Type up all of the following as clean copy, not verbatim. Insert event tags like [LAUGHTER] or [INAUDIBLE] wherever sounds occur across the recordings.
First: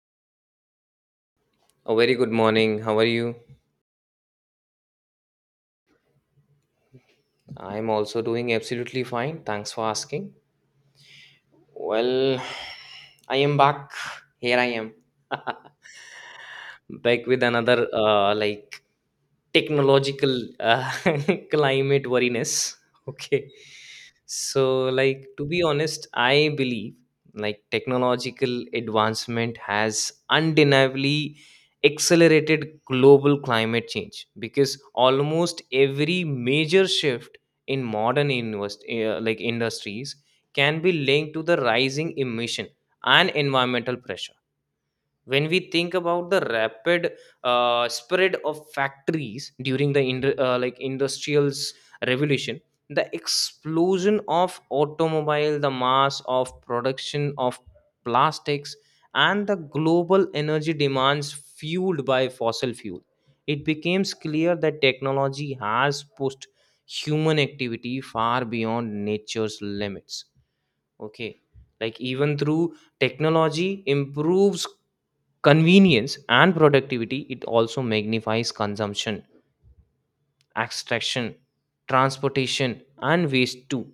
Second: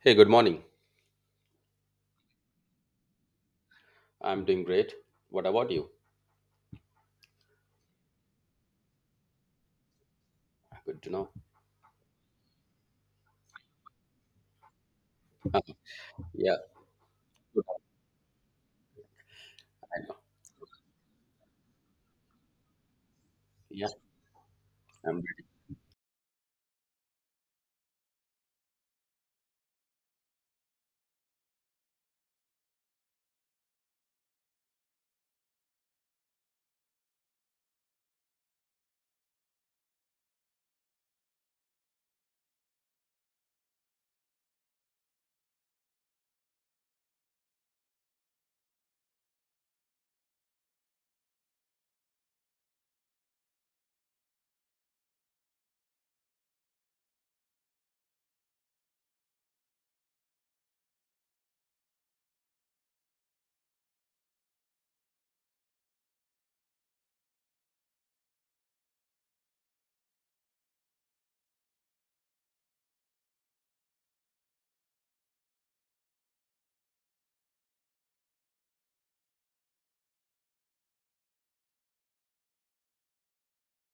Hey, good morning. A very good morning. How are you? I'm doing great. What about you? I'm also doing absolutely fine. Thanks for asking. Good to know. Well, [SIGHS] I am back. Here I am. [LAUGHS] Yeah, Back with good. another I know. technological [LAUGHS] climate worriness. Okay, Yeah, so I'm like ready. to be honest, I believe technological advancement has undeniably accelerated global climate change, because almost every major shift in modern invest, like industries can be linked to the rising emission and environmental pressure. When we think about the rapid spread of factories during the industrials revolution, the explosion of automobile, the mass of production of plastics, and the global energy demands fueled by fossil fuel, it becomes clear that technology has pushed human activity far beyond nature's limits. Okay, like even through technology improves convenience and productivity, it also magnifies consumption, extraction, transportation, and waste too.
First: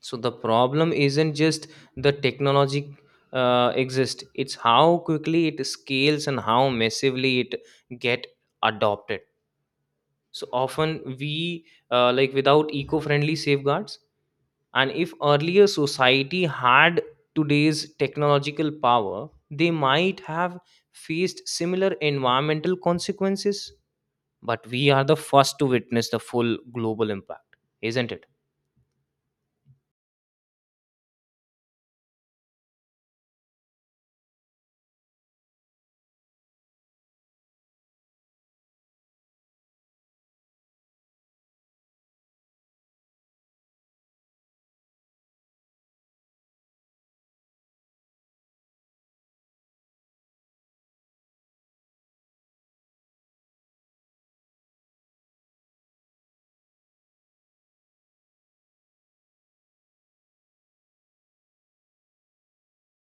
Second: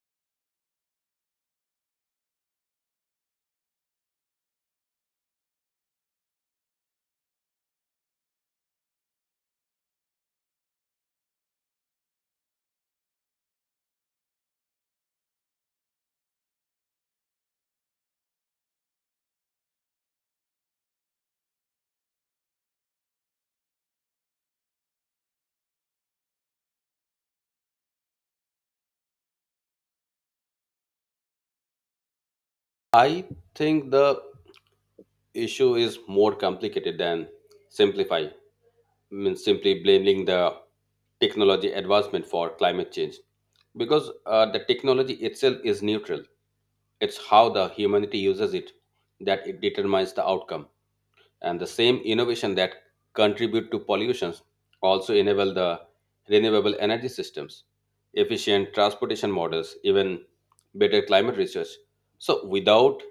So the problem isn't just the technology exist, it's how quickly it scales and how massively it get adopted. So often we without eco-friendly safeguards. And if earlier society had today's technological power, they might have faced similar environmental consequences, but we are the first to witness the full global impact, isn't it? I think the issue is more complicated than simplify. Means simply blaming the technology advancement for climate change because the technology itself is neutral. It's how the humanity uses it that it determines the outcome. And the same innovation that contribute to pollutions also enable the renewable energy systems, efficient transportation models, even better climate research. So without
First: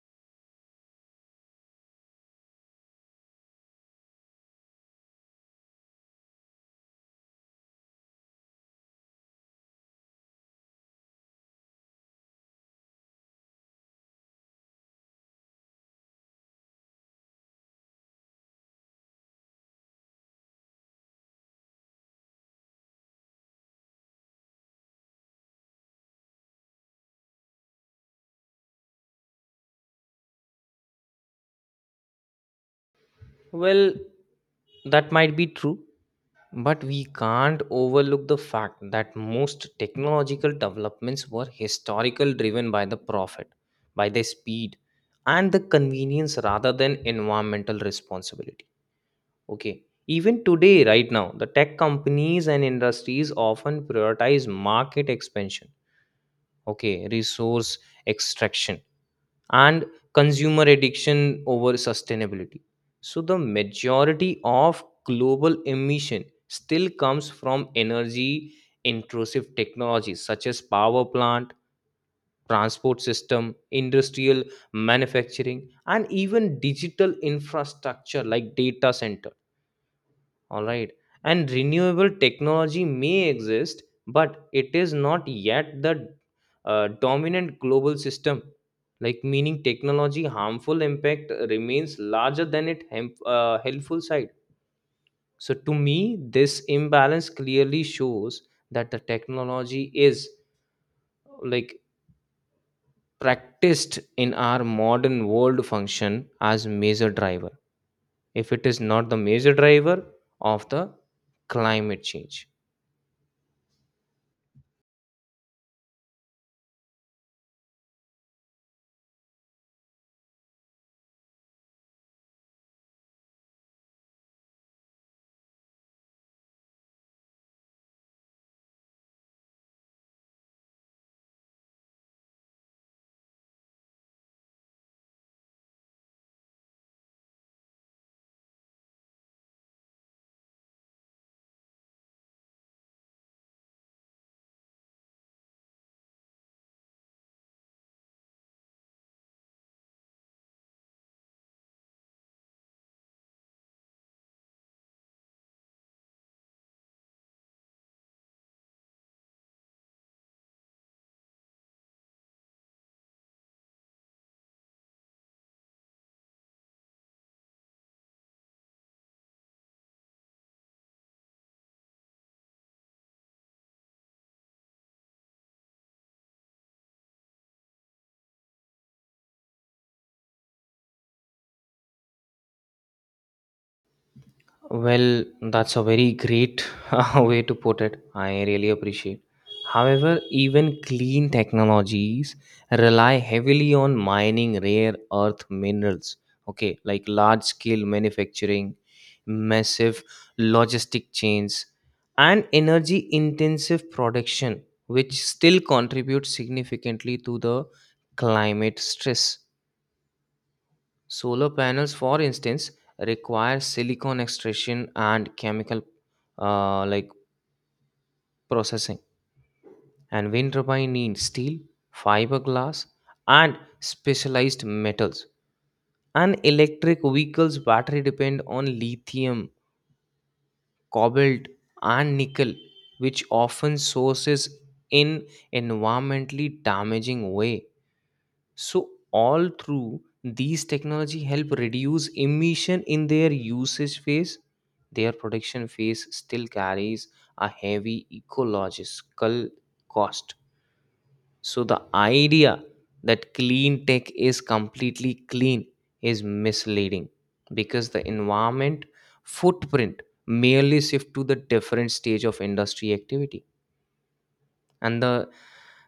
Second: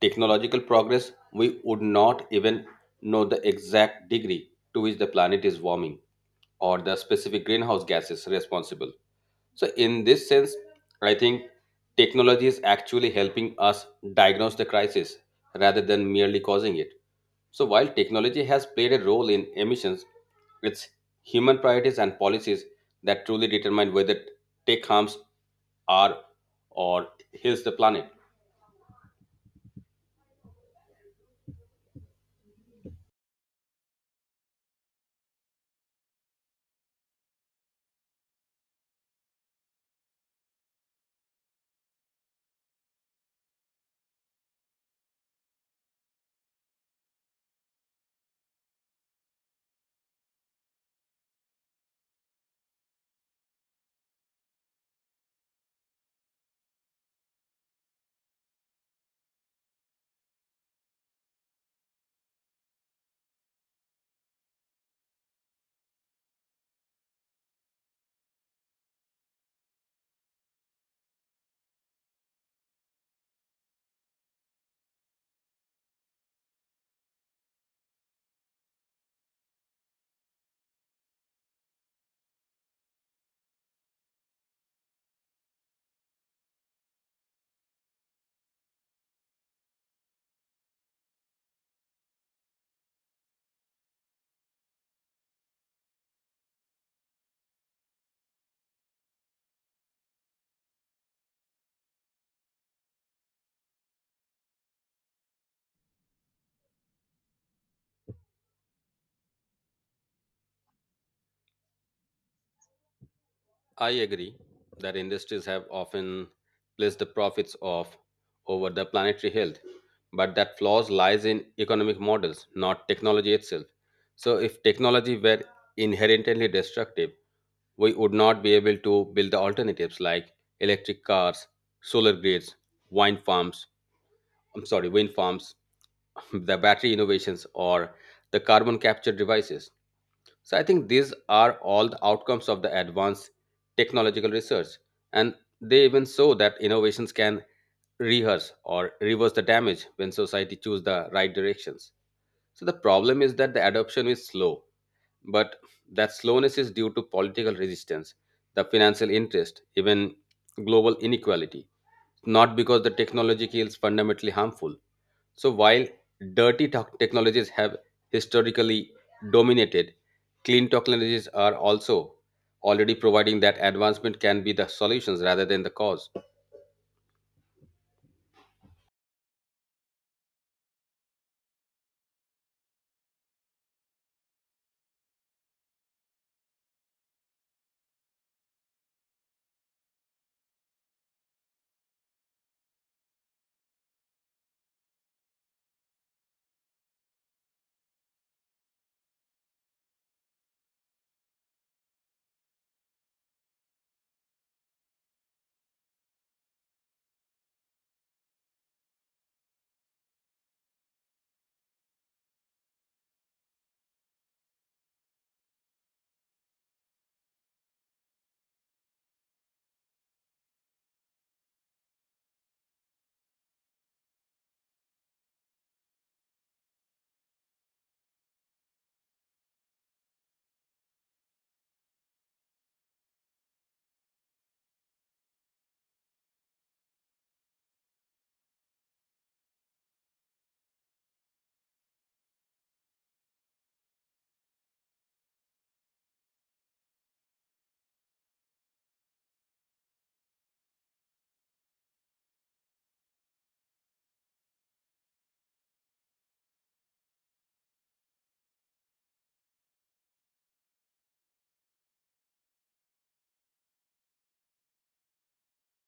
technological progress, we would not even know the exact degree to which the planet is warming, or the specific greenhouse gases responsible. So, in this sense, I think technology is actually helping us diagnose the crisis rather than merely causing it. So, while technology has played a role in emissions, it's human priorities and policies that truly determine whether tech harms our or heals the planet. Well, that might be true, but we can't overlook the fact that most technological developments were historical driven by the profit, by the speed and the convenience rather than environmental responsibility. Okay. Even today, right now, the tech companies and industries often prioritize market expansion, okay, resource extraction and consumer addiction over sustainability. So, the majority of global emission still comes from energy intrusive technologies such as power plant, transport system, industrial manufacturing, and even digital infrastructure like data center, all right. And renewable technology may exist, but it is not yet the dominant global system. Like meaning technology harmful impact remains larger than it helpful side. So to me, this imbalance clearly shows that the technology is, like, practiced in our modern world function as major driver. If it is not the major driver of the climate change. I agree that industries have often placed the profits of over the planetary health, but that flaws lies in economic models, not technology itself. So if technology were inherently destructive, we would not be able to build the alternatives like electric cars, solar grids, wind farms, I'm sorry, wind farms, [LAUGHS] the battery innovations or the carbon capture devices. So I think these are all the outcomes of the advanced technological research. And they even show that innovations can rehearse or reverse the damage when society choose the right directions. So the problem is that the adoption is slow, but that slowness is due to political resistance, the financial interest, even global inequality, not because the technology is fundamentally harmful. So while technologies have historically dominated, clean technologies are also already providing that advancement can be the solutions rather than the cause. Well, that's a very great [LAUGHS] way to put it. I really appreciate. However, even clean technologies rely heavily on mining rare earth minerals. Okay, like large scale manufacturing, massive logistic chains, and energy intensive production, which still contribute significantly to the climate stress. Solar panels, for instance, require silicon extraction and chemical uh, like processing, and wind turbine need steel, fiberglass, and specialized metals. And electric vehicles' battery depend on lithium, cobalt, and nickel, which often sources in environmentally damaging way. So all through these technology help reduce emission in their usage phase, their production phase still carries a heavy ecological cost. So the idea that clean tech is completely clean is misleading, because the environment footprint merely shift to the different stage of industry activity. And the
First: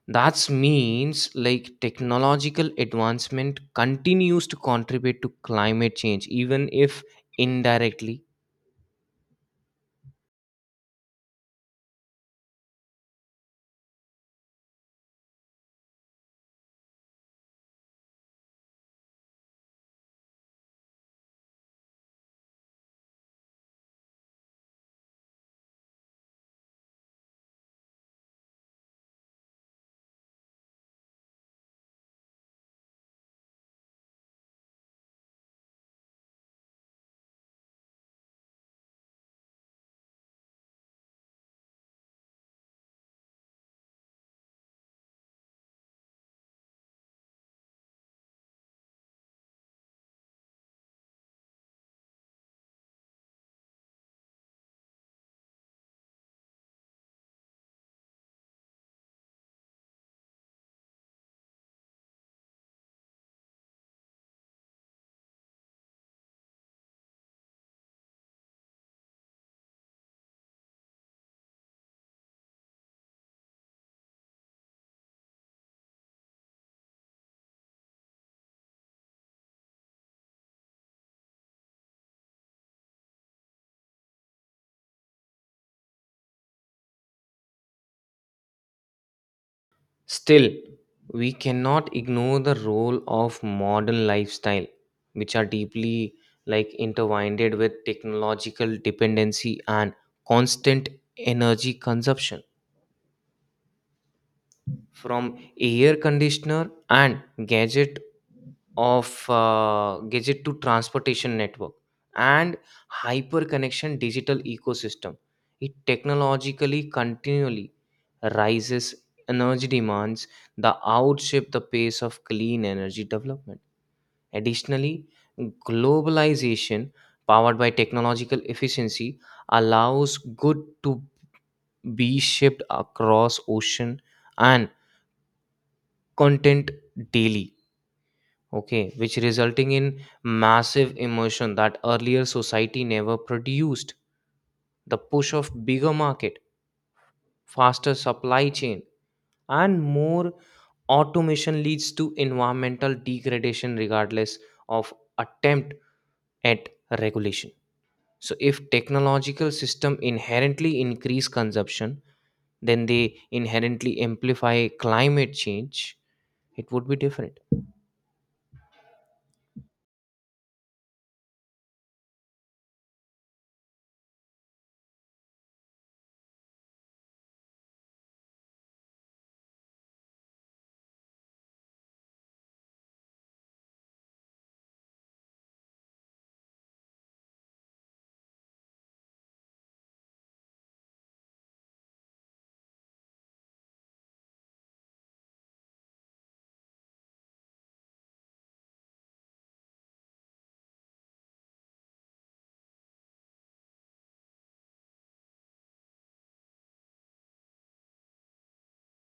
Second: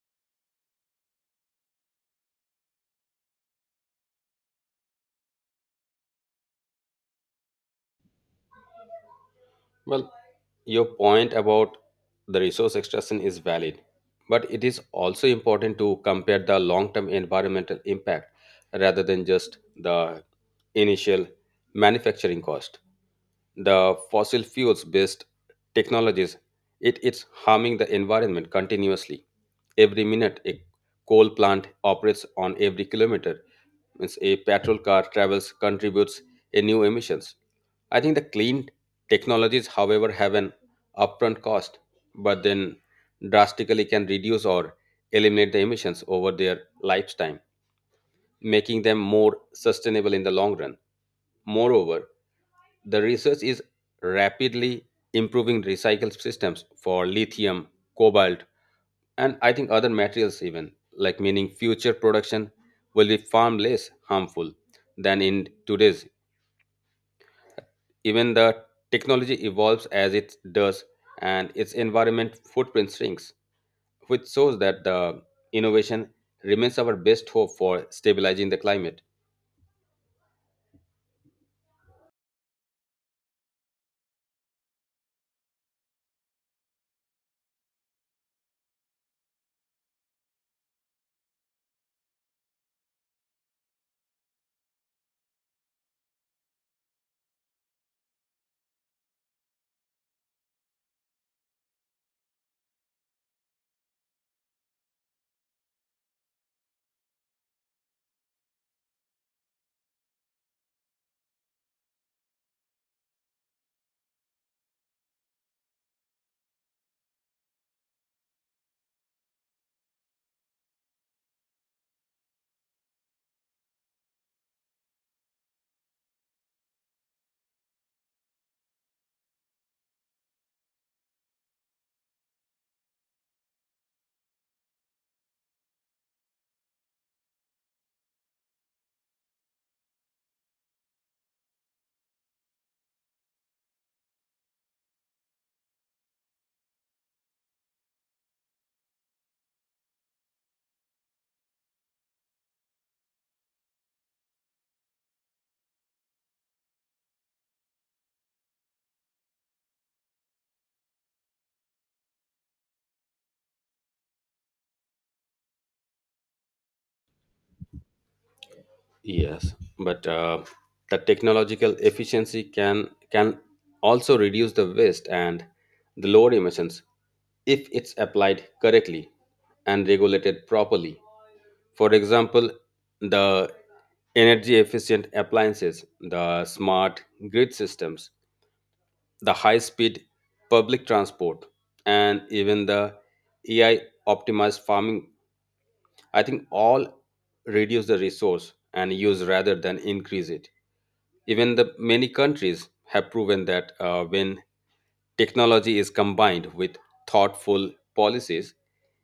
that means, like, technological advancement continues to contribute to climate change, even if indirectly. Well, your point about the resource extraction is valid, but it is also important to compare the long term environmental impact rather than just the initial manufacturing cost. The fossil fuels based technologies, it's harming the environment continuously. Every minute a coal plant operates, on every kilometer means a petrol car travels, contributes a new emissions. I think the clean technologies however have an upfront cost, but then drastically can reduce or eliminate the emissions over their lifetime, making them more sustainable in the long run. Moreover, the research is rapidly improving recycle systems for lithium, cobalt, and I think other materials even, like meaning future production will be far less harmful than in today's. Even the technology evolves as it does and its environment footprint shrinks, which shows that the innovation remains our best hope for stabilizing the climate. Still, we cannot ignore the role of modern lifestyle, which are deeply, like, intertwined with technological dependency and constant energy consumption. From air conditioner and gadget of gadget to transportation network and hyper connection digital ecosystem, it technologically continually rises energy demands, the outstrip the pace of clean energy development. Additionally, globalization powered by technological efficiency allows good to be shipped across ocean and content daily, okay, which resulting in massive immersion that earlier society never produced. The push of bigger market, faster supply chain, and more automation leads to environmental degradation regardless of attempt at regulation. So if technological system inherently increase consumption, then they inherently amplify climate change. It would be different. Yes, but the technological efficiency can also reduce the waste and the lower emissions if it's applied correctly and regulated properly. For example, the energy efficient appliances, the smart grid systems, the high speed public transport, and even the AI optimized farming, I think all reduce the resource and use rather than increase it. Even the many countries have proven that when technology is combined with thoughtful policies,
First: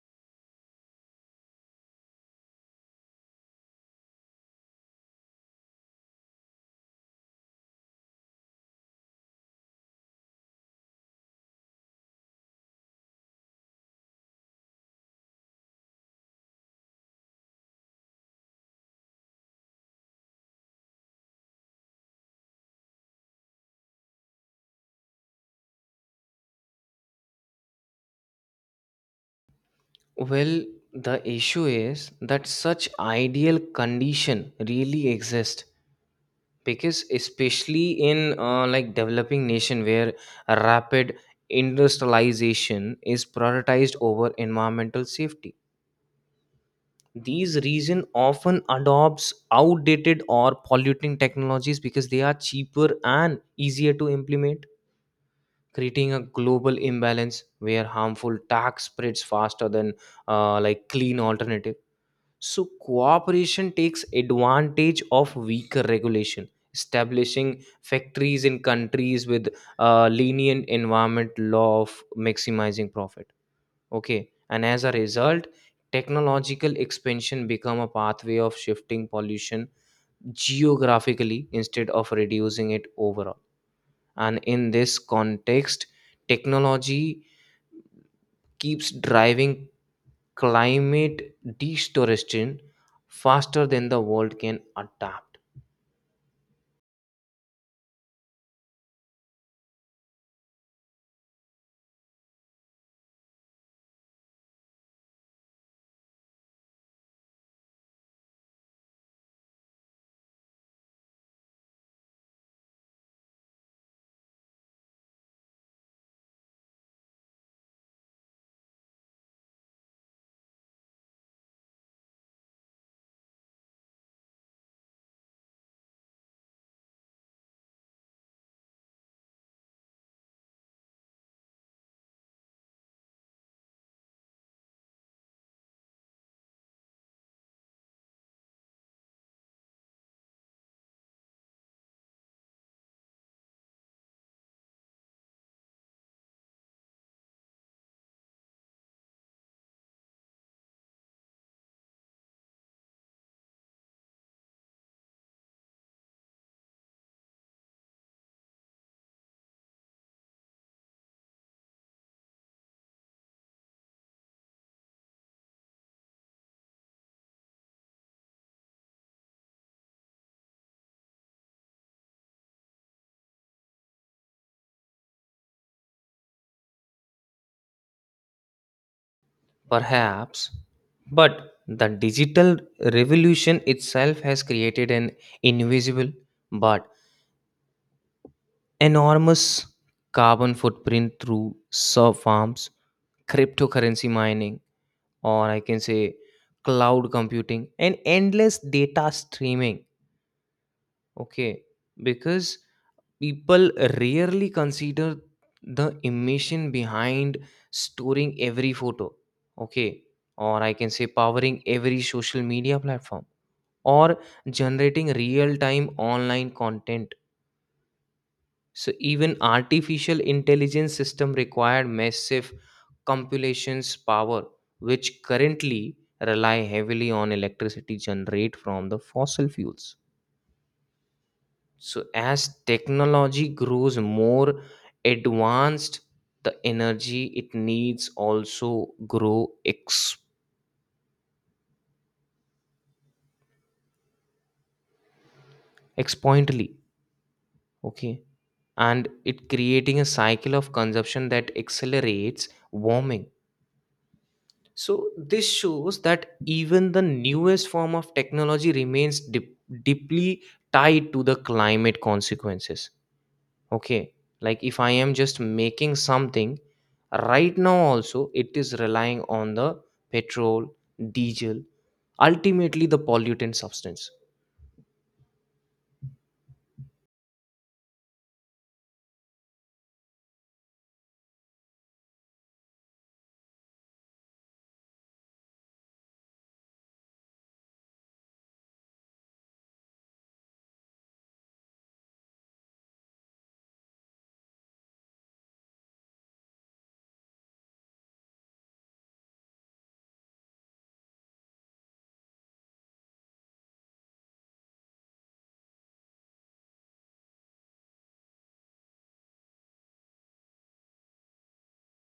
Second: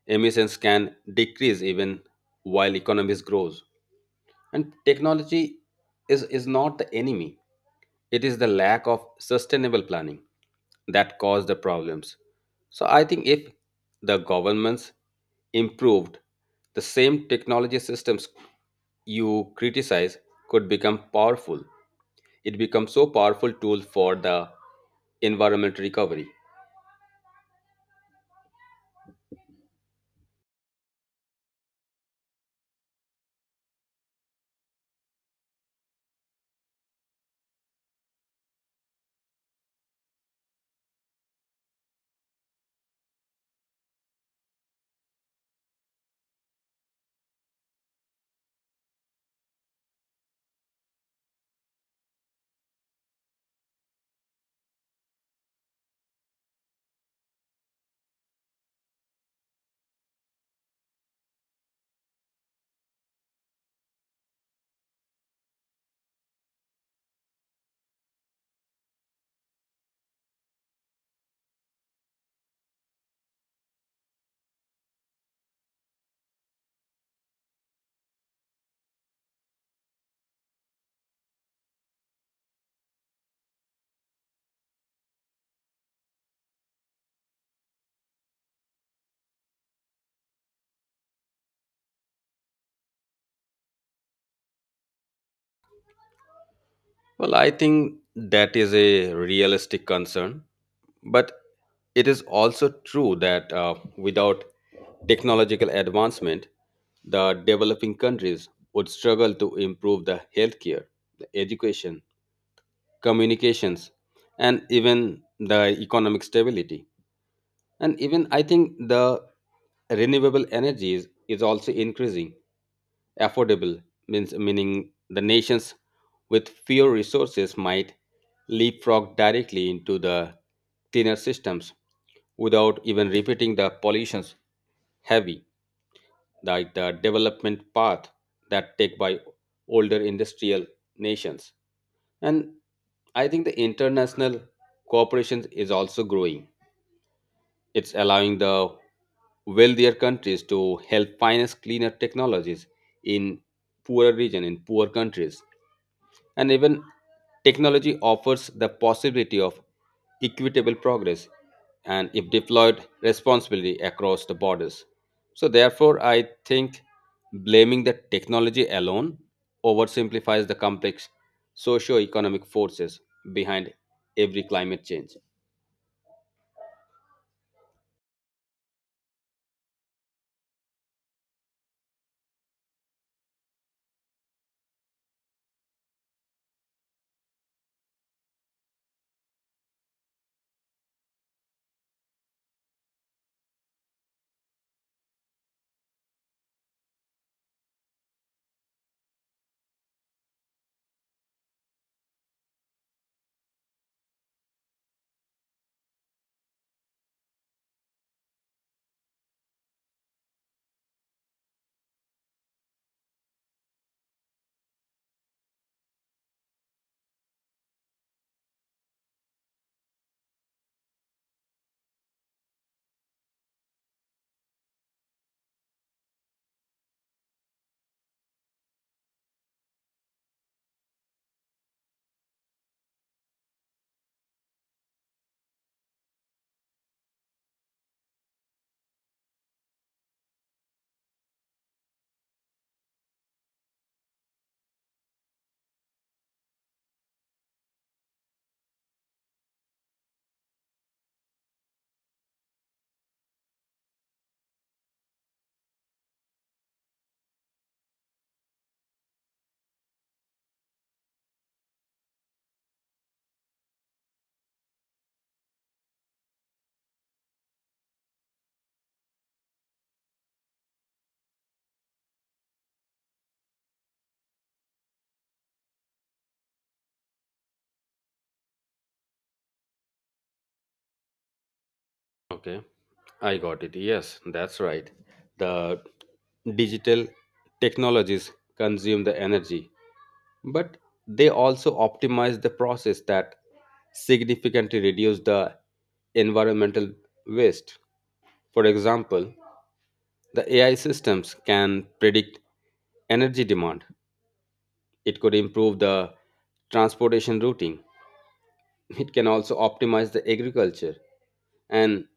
emissions can decrease even while economies grows. And technology is not the enemy. It is the lack of sustainable planning that caused the problems. So I think if the governments improved, the same technology systems you criticize could become powerful. It becomes so powerful tool for the environmental recovery. Well, the issue is that such ideal condition really exist, because especially in developing nation where rapid industrialization is prioritized over environmental safety. These region often adopts outdated or polluting technologies because they are cheaper and easier to implement, creating a global imbalance where harmful tax spreads faster than clean alternative. So cooperation takes advantage of weaker regulation, establishing factories in countries with lenient environment law of maximizing profit. Okay, and as a result, technological expansion become a pathway of shifting pollution geographically instead of reducing it overall. And in this context, technology keeps driving climate destoration faster than the world can adapt. Well, I think that is a realistic concern, but it is also true that without technological advancement, the developing countries would struggle to improve the healthcare, the education, communications, and even the economic stability. And even I think the renewable energies is also increasing affordable, means meaning the nations with fewer resources might leapfrog directly into the cleaner systems without even repeating the pollutions heavy, like the development path that take by older industrial nations. And I think the international cooperation is also growing. It's allowing the wealthier countries to help finance cleaner technologies in poorer regions, in poor countries. And even technology offers the possibility of equitable progress and if deployed responsibly across the borders. So therefore I think blaming the technology alone oversimplifies the complex socio-economic forces behind every climate change. Perhaps, but the digital revolution itself has created an invisible but enormous carbon footprint through surf farms, cryptocurrency mining, or I can say cloud computing, and endless data streaming. Okay, because people rarely consider the emotion behind storing every photo, okay, or I can say powering every social media platform, or generating real time online content. So even artificial intelligence system required massive compilations power, which currently rely heavily on electricity generated from the fossil fuels. So, as technology grows more advanced, the energy it needs also grow exponentially. Okay, and it creating a cycle of consumption that accelerates warming. So, this shows that even the newest form of technology remains deeply tied to the climate consequences. Okay, like if I am just making something right now also, it is relying on the petrol, diesel, ultimately the pollutant substance. Okay, I got it. Yes, that's right. The digital technologies consume the energy, but they also optimize the process that significantly reduce the environmental waste. For example, the AI systems can predict energy demand. It could improve the transportation routing. It can also optimize the agriculture and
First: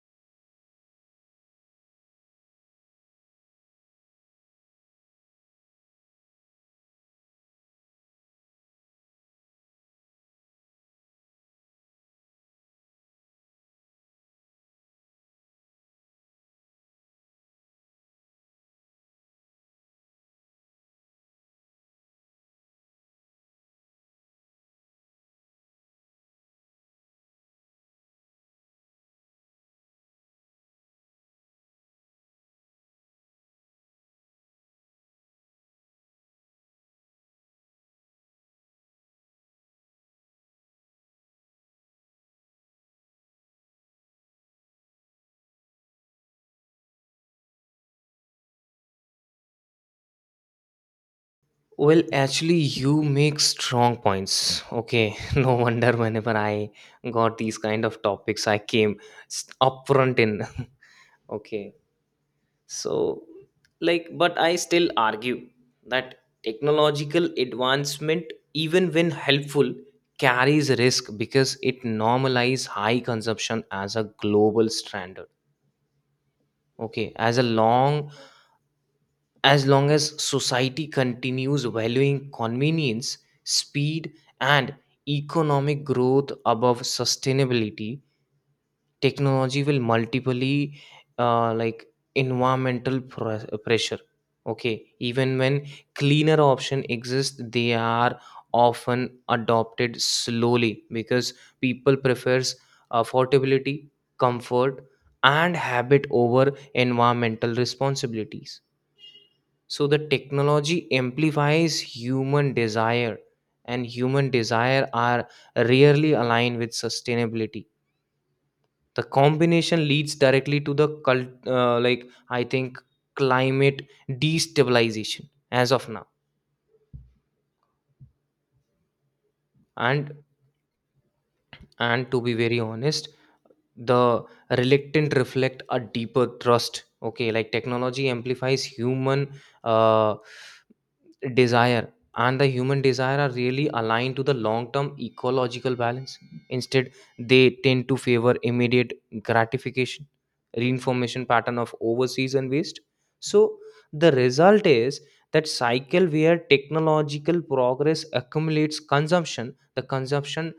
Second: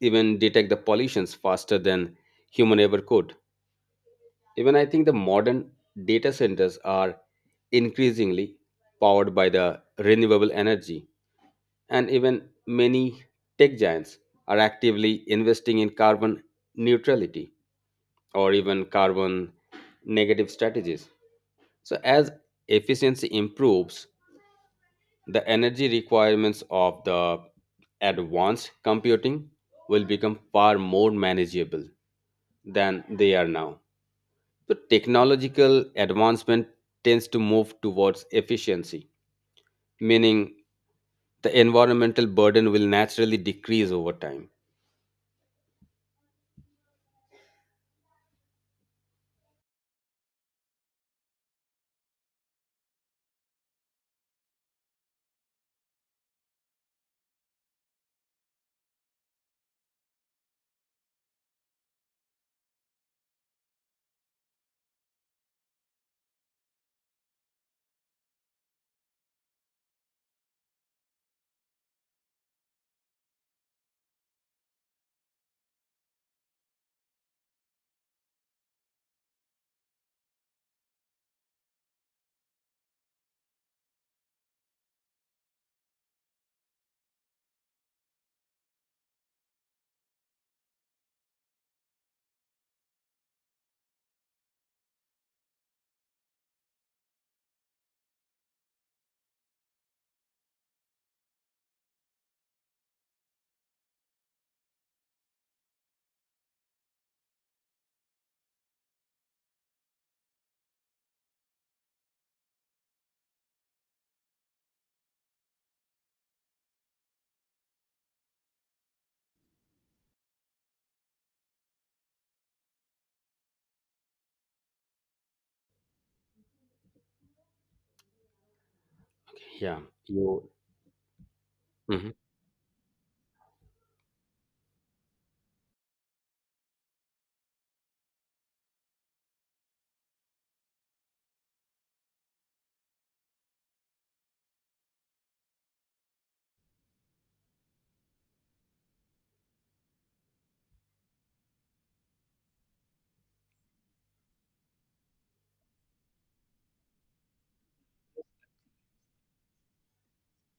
even detect the pollutions faster than human ever could. Even I think the modern data centers are increasingly powered by the renewable energy, and even many tech giants are actively investing in carbon neutrality or even carbon negative strategies. So, as efficiency improves, the energy requirements of the advanced computing will become far more manageable than they are now. The technological advancement tends to move towards efficiency, meaning the environmental burden will naturally decrease over time. Well, actually, you make strong points. Okay, [LAUGHS] no wonder whenever I got these kind of topics, I came upfront in. [LAUGHS] Okay. So, like, but I still argue that technological advancement, even when helpful, carries risk because it normalizes high consumption as a global standard. Okay. As a long as society continues valuing convenience, speed, and economic growth above sustainability, technology will multiply uh, like environmental pressure. Okay, even when cleaner option exist, they are often adopted slowly because people prefers affordability, comfort, and habit over environmental responsibilities. So the technology amplifies human desire, and human desire are rarely aligned with sustainability. The combination leads directly to the cult like I think climate destabilization as of now. Yeah, and you. and Mhm. to be very honest, the reluctant reflect a deeper trust. Okay, like technology amplifies human uh, desire, and the human desire are really aligned to the long term ecological balance. Instead, they tend to favor immediate gratification, reinformation pattern of overseas and waste. So the result is that cycle where technological progress accumulates consumption, the consumption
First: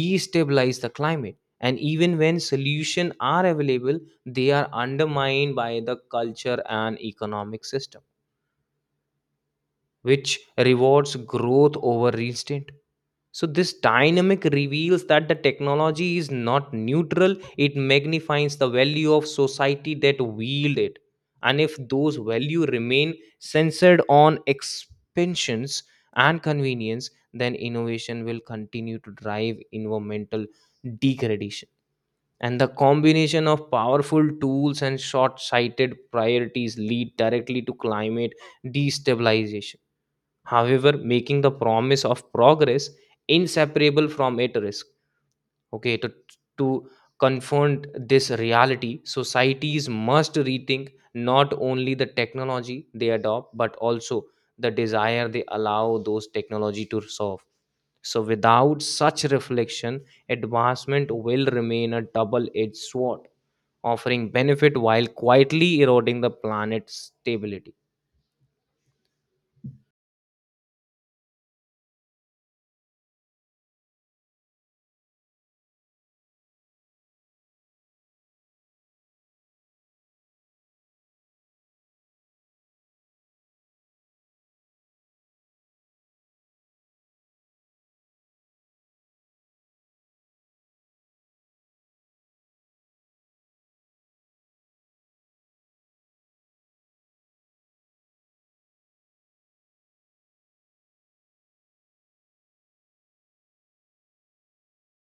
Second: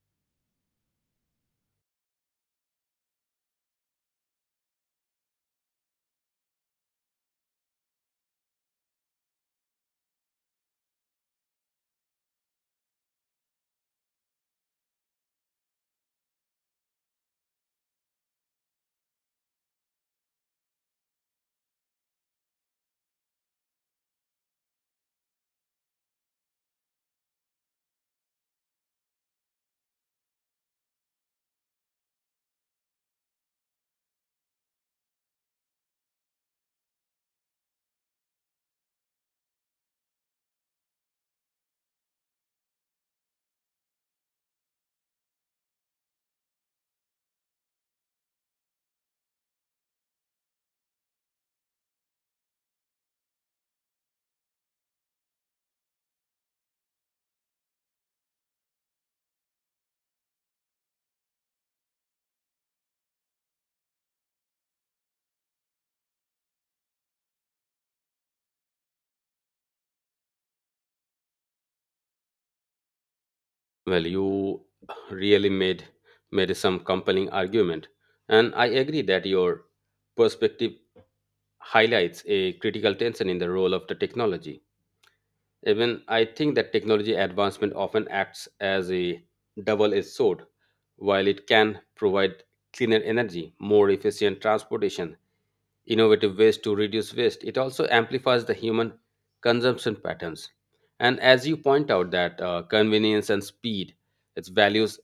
destabilize the climate, and even when solutions are available, they are undermined by the culture and economic system which rewards growth over restraint. So, this dynamic reveals that the technology is not neutral, it magnifies the value of society that wield it. And if those value remain censored on expansions and convenience, then innovation will continue to drive environmental degradation. And the combination of powerful tools and short sighted priorities lead directly to climate destabilization, however making the promise of progress inseparable from at risk. Okay, to confront this reality, societies must rethink not only the technology they adopt, but also the desire they allow those technology to solve. So without such reflection, advancement will remain a double-edged sword, offering benefit while quietly eroding the planet's stability. Well, you really made some compelling argument, and I agree that your perspective highlights a critical tension in the role of the technology. Even I think that technology advancement often acts as a double edged sword. While it can provide cleaner energy, more efficient transportation, innovative ways to reduce waste, it also amplifies the human consumption patterns. And as you point out, that convenience and speed, its values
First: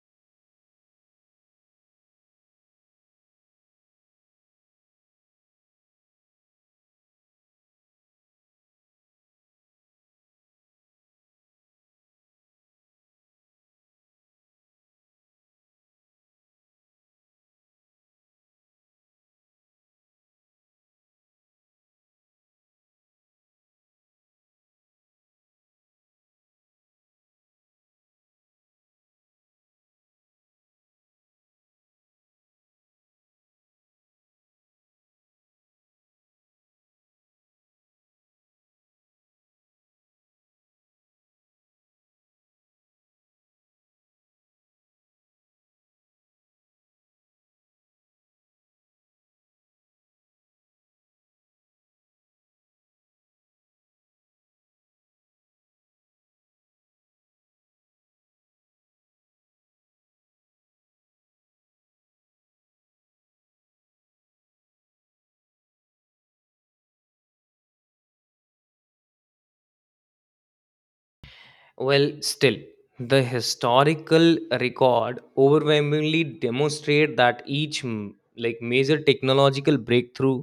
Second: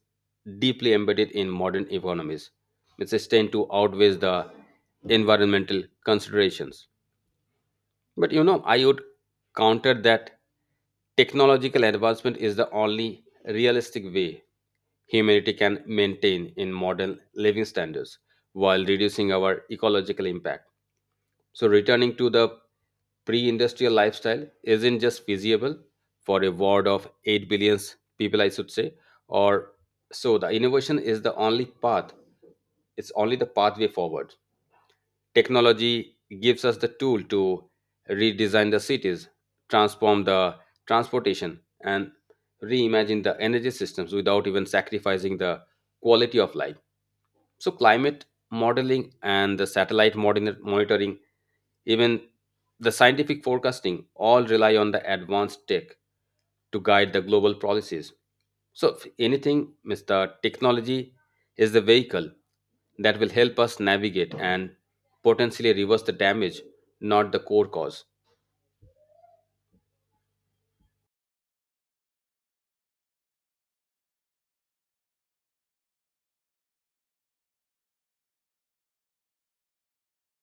deeply embedded in modern economies, which is tend to outweigh the environmental considerations. But you know, I would counter that technological advancement is the only realistic way humanity can maintain in modern living standards while reducing our ecological impact. So, returning to the pre industrial lifestyle isn't just feasible for a world of 8 billion people, I should say, or so. The innovation is the only path, it's only the pathway forward. Technology gives us the tool to redesign the cities, transform the transportation, and reimagine the energy systems without even sacrificing the quality of life. So, climate modeling and the satellite monitoring, even the scientific forecasting, all rely on the advanced tech to guide the global policies. So, if anything, Mr. Technology is the vehicle that will help us navigate and potentially reverse the damage, not the core cause. Well, still, the historical record overwhelmingly demonstrate that each major technological breakthrough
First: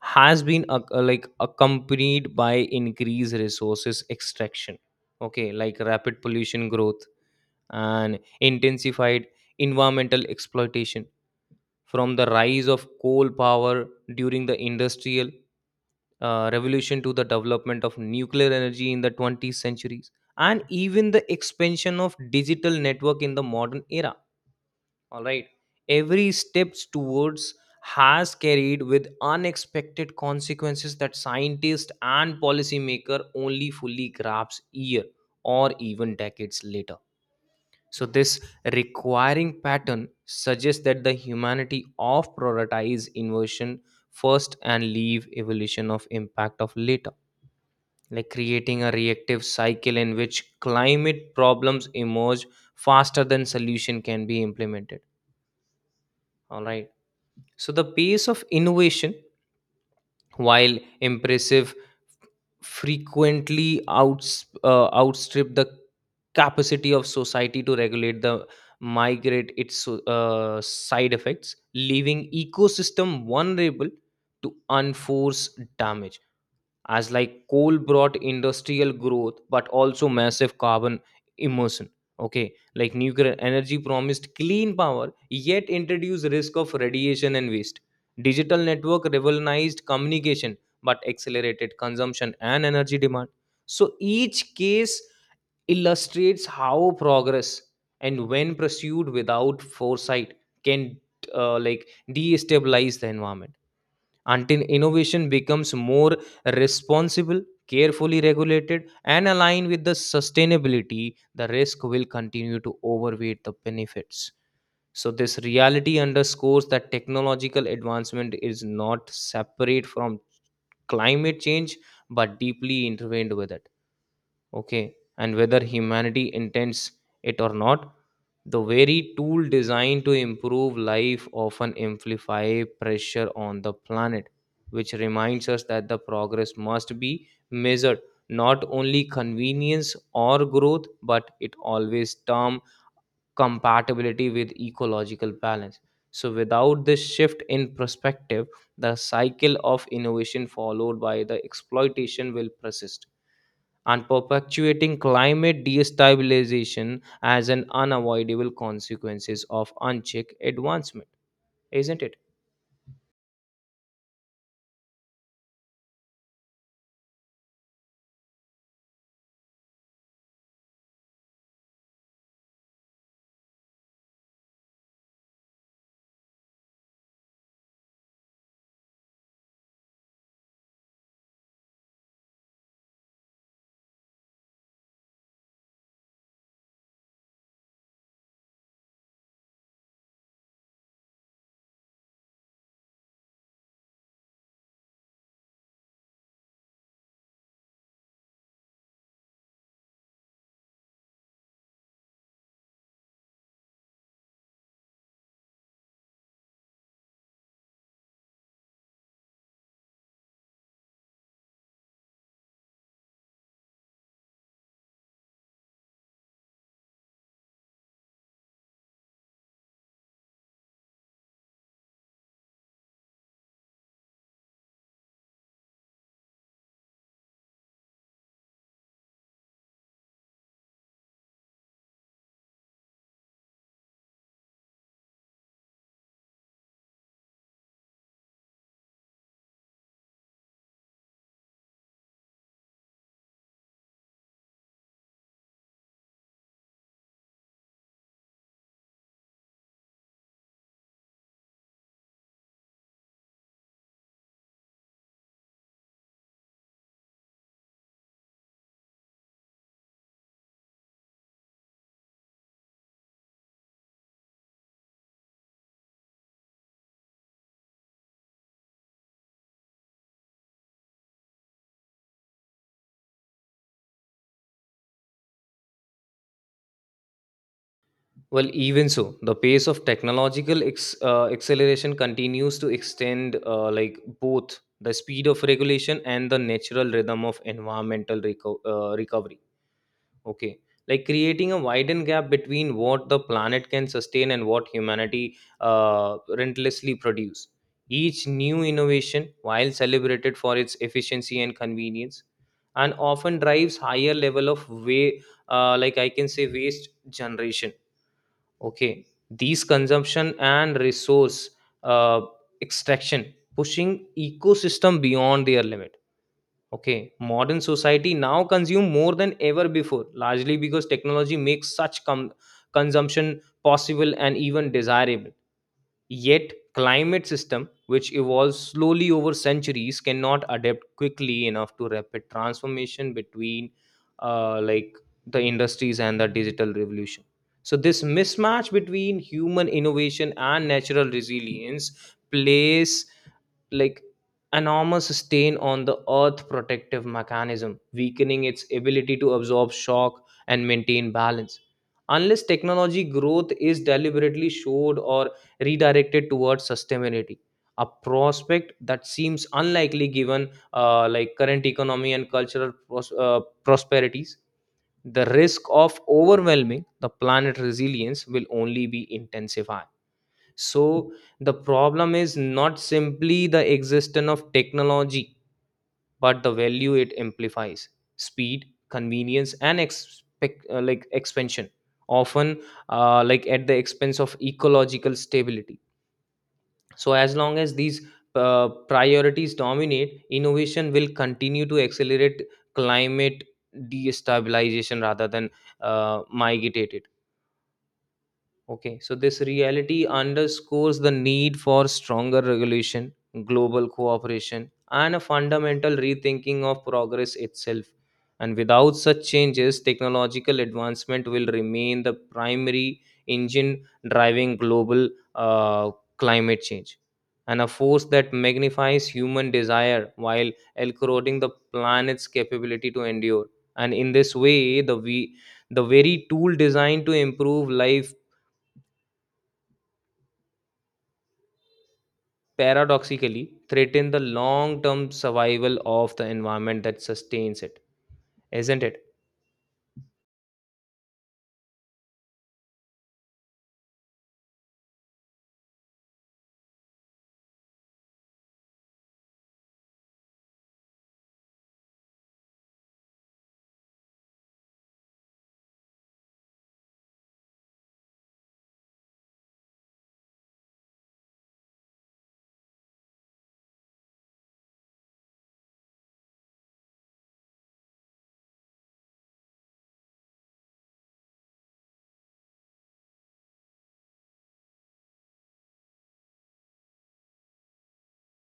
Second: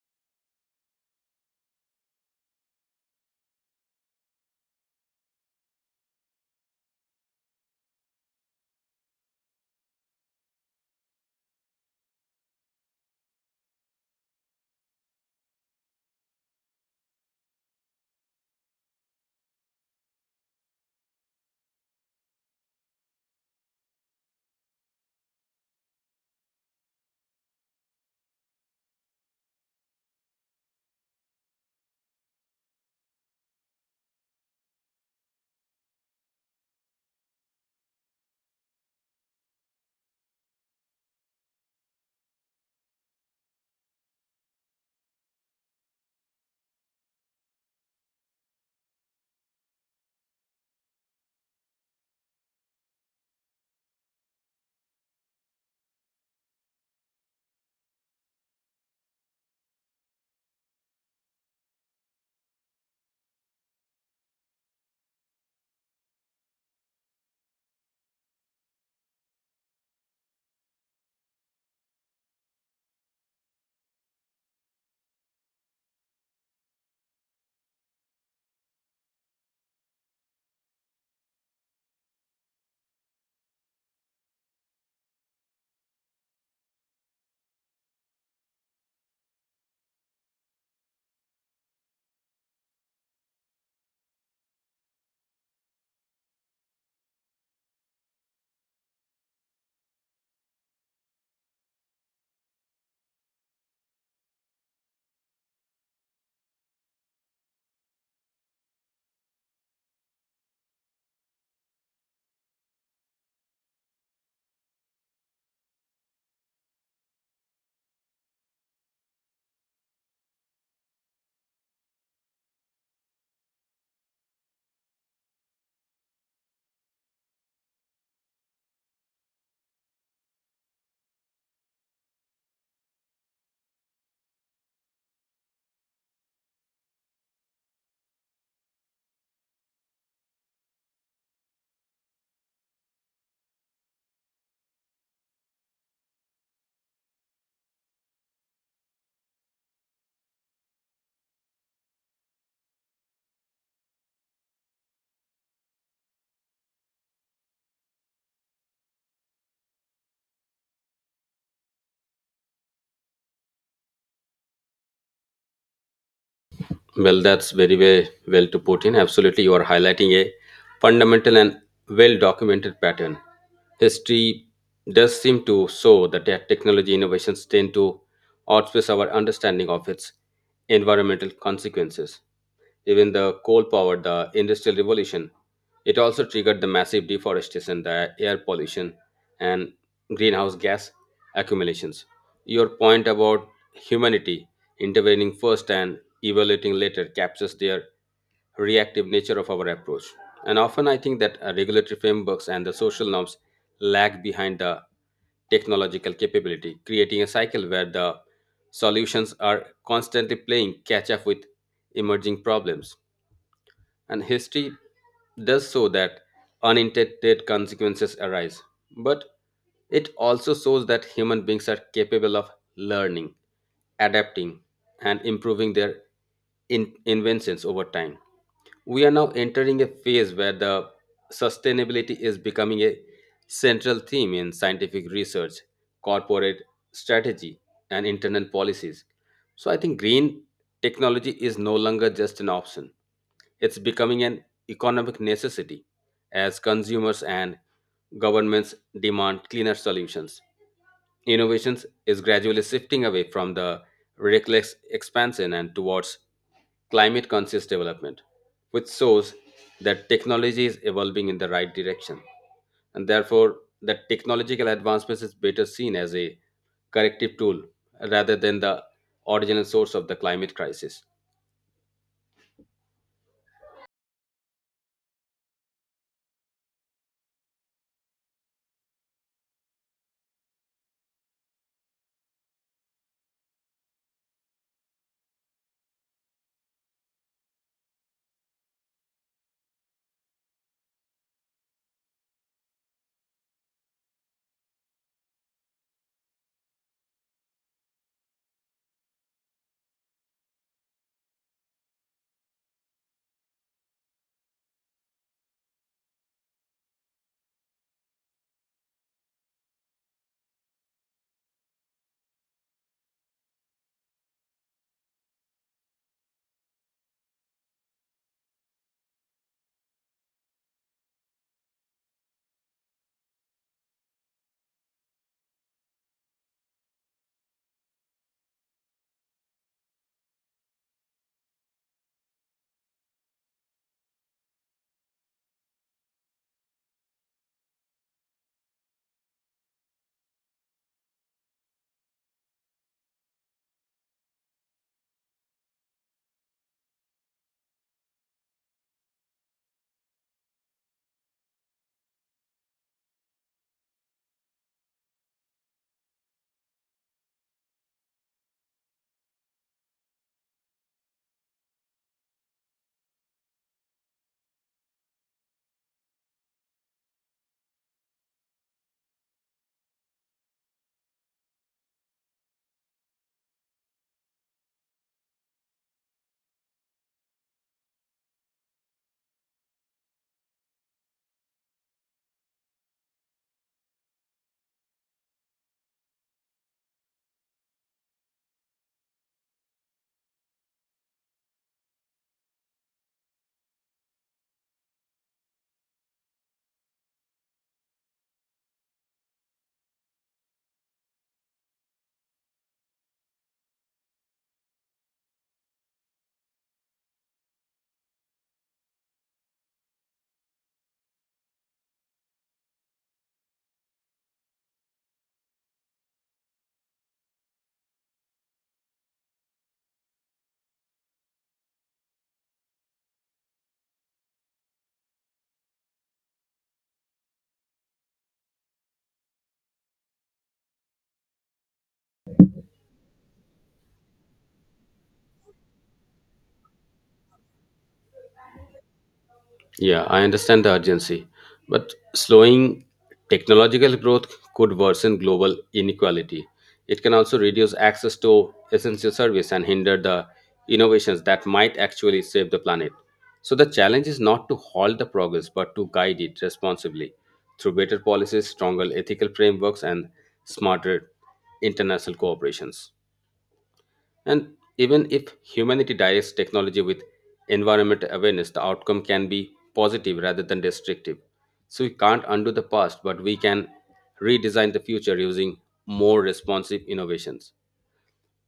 has been accompanied by increased resources extraction. Okay, like rapid pollution growth and intensified environmental exploitation, from the rise of coal power during the industrial revolution, to the development of nuclear energy in the 20th centuries, and even the expansion of digital network in the modern era, all right. Every steps towards has carried with unexpected consequences that scientists and policymaker only fully grasps year or even decades later. So this requiring pattern suggests that the humanity of prioritize inversion first and leave evolution of impact of later, like creating a reactive cycle in which climate problems emerge faster than solution can be implemented, all right. So the pace of innovation, while impressive, frequently outstrip the capacity of society to regulate the migrate its side effects, leaving ecosystem vulnerable to unforced damage. As like coal brought industrial growth but also massive carbon emission. Okay, like nuclear energy promised clean power yet introduced risk of radiation and waste. Digital network revolutionized communication but accelerated consumption and energy demand. So each case illustrates how progress and when pursued without foresight can destabilize the environment. Until innovation becomes more responsible, carefully regulated, and aligned with the sustainability, the risk will continue to overweight the benefits. So this reality underscores that technological advancement is not separate from climate change, but deeply intertwined with it. Okay, and whether humanity intends it or not, the very tool designed to improve life often amplify pressure on the planet, which reminds us that the progress must be measured not only convenience or growth, but it always term compatibility with ecological balance. So without this shift in perspective, the cycle of innovation followed by the exploitation will persist and perpetuating climate destabilization as an unavoidable consequences of unchecked advancement, isn't it? Well, that's very, very well to put in. Absolutely, you are highlighting a fundamental and well documented pattern. History does seem to show that technology innovations tend to outpace our understanding of its environmental consequences. Even the coal powered the industrial revolution. It also triggered the massive deforestation, the air pollution, and greenhouse gas accumulations. Your point about humanity intervening first and evaluating later captures their reactive nature of our approach. And often I think that regulatory frameworks and the social norms lag behind the technological capability, creating a cycle where the solutions are constantly playing catch up with emerging problems, and history does show that unintended consequences arise. But it also shows that human beings are capable of learning, adapting, and improving their inventions over time. We are now entering a phase where the sustainability is becoming a central theme in scientific research, corporate strategy, and internal policies. So I think green technology is no longer just an option. It's becoming an economic necessity as consumers and governments demand cleaner solutions. Innovations is gradually shifting away from the reckless expansion and towards climate conscious development, which shows that technology is evolving in the right direction. And therefore, that technological advancements is better seen as a corrective tool rather than the original source of the climate crisis. Well, even so, the pace of technological acceleration continues to extend both the speed of regulation and the natural rhythm of environmental recovery. Okay, like creating a widened gap between what the planet can sustain and what humanity relentlessly produce. Each new innovation, while celebrated for its efficiency and convenience, and often drives higher level of way, waste generation. Okay, these consumption and resource uh, extraction pushing ecosystem beyond their limit. Okay, modern society now consume more than ever before, largely because technology makes such consumption possible and even desirable. Yet, climate system which evolves slowly over centuries cannot adapt quickly enough to rapid transformation between uh, like the industries and the digital revolution. So this mismatch between human innovation and natural resilience plays, like, enormous stain on the earth protective mechanism, weakening its ability to absorb shock and maintain balance. Unless technology growth is deliberately showed or redirected towards sustainability, a prospect that seems unlikely given current economy and cultural prosperities, the risk of overwhelming the planet resilience will only be intensified. So the problem is not simply the existence of technology, but the value it amplifies: speed, convenience, and expansion, often at the expense of ecological stability. So as long as these priorities dominate, innovation will continue to accelerate climate destabilization rather than migrate it. Okay, so this reality underscores the need for stronger regulation, global cooperation, and a fundamental rethinking of progress itself. And without such changes, technological advancement will remain the primary engine driving global uh, climate change, and a force that magnifies human desire while eroding the planet's capability to endure. And in this way, the very tool designed to improve life paradoxically threaten the long term survival of the environment that sustains it, isn't it? Yeah, I understand the urgency, but slowing technological growth could worsen global inequality. It can also reduce access to essential service and hinder the innovations that might actually save the planet. So the challenge is not to halt the progress, but to guide it responsibly through better policies, stronger ethical frameworks, and smarter international cooperations. And even if humanity directs technology with environment awareness, the outcome can be positive rather than destructive. So we can't undo the past, but we can redesign the future using more responsive innovations.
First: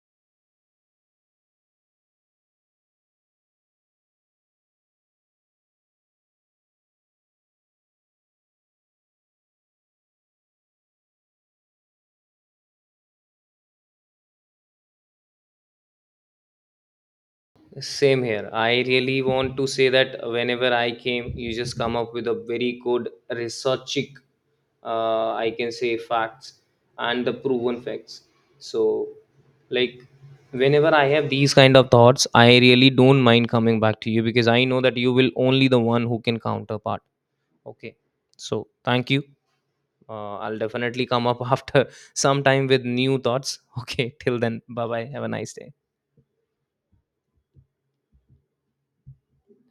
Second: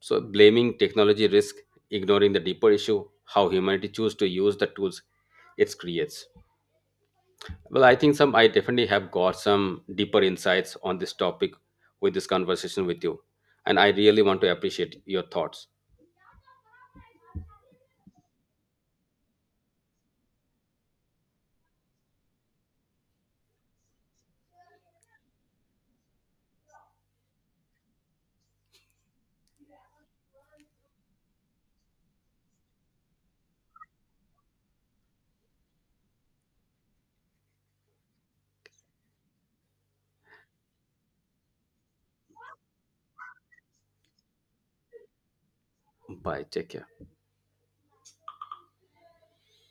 So blaming technology risk ignoring the deeper issue, how humanity choose to use the tools it creates. Well, I think some I definitely have got some deeper insights on this topic with this conversation with you. And I really want to appreciate your thoughts. Same here. I really want to say that whenever I came, you just come up with a very good researching, I can say, facts and the proven facts. So, like, whenever I have these kind of thoughts, I really don't mind coming back to you, because I know that you will only the one who can counterpart. Okay, so thank you. I'll definitely come up [LAUGHS] after some time with new thoughts. Okay, till then, bye bye. Have a nice day. Bye. Take care.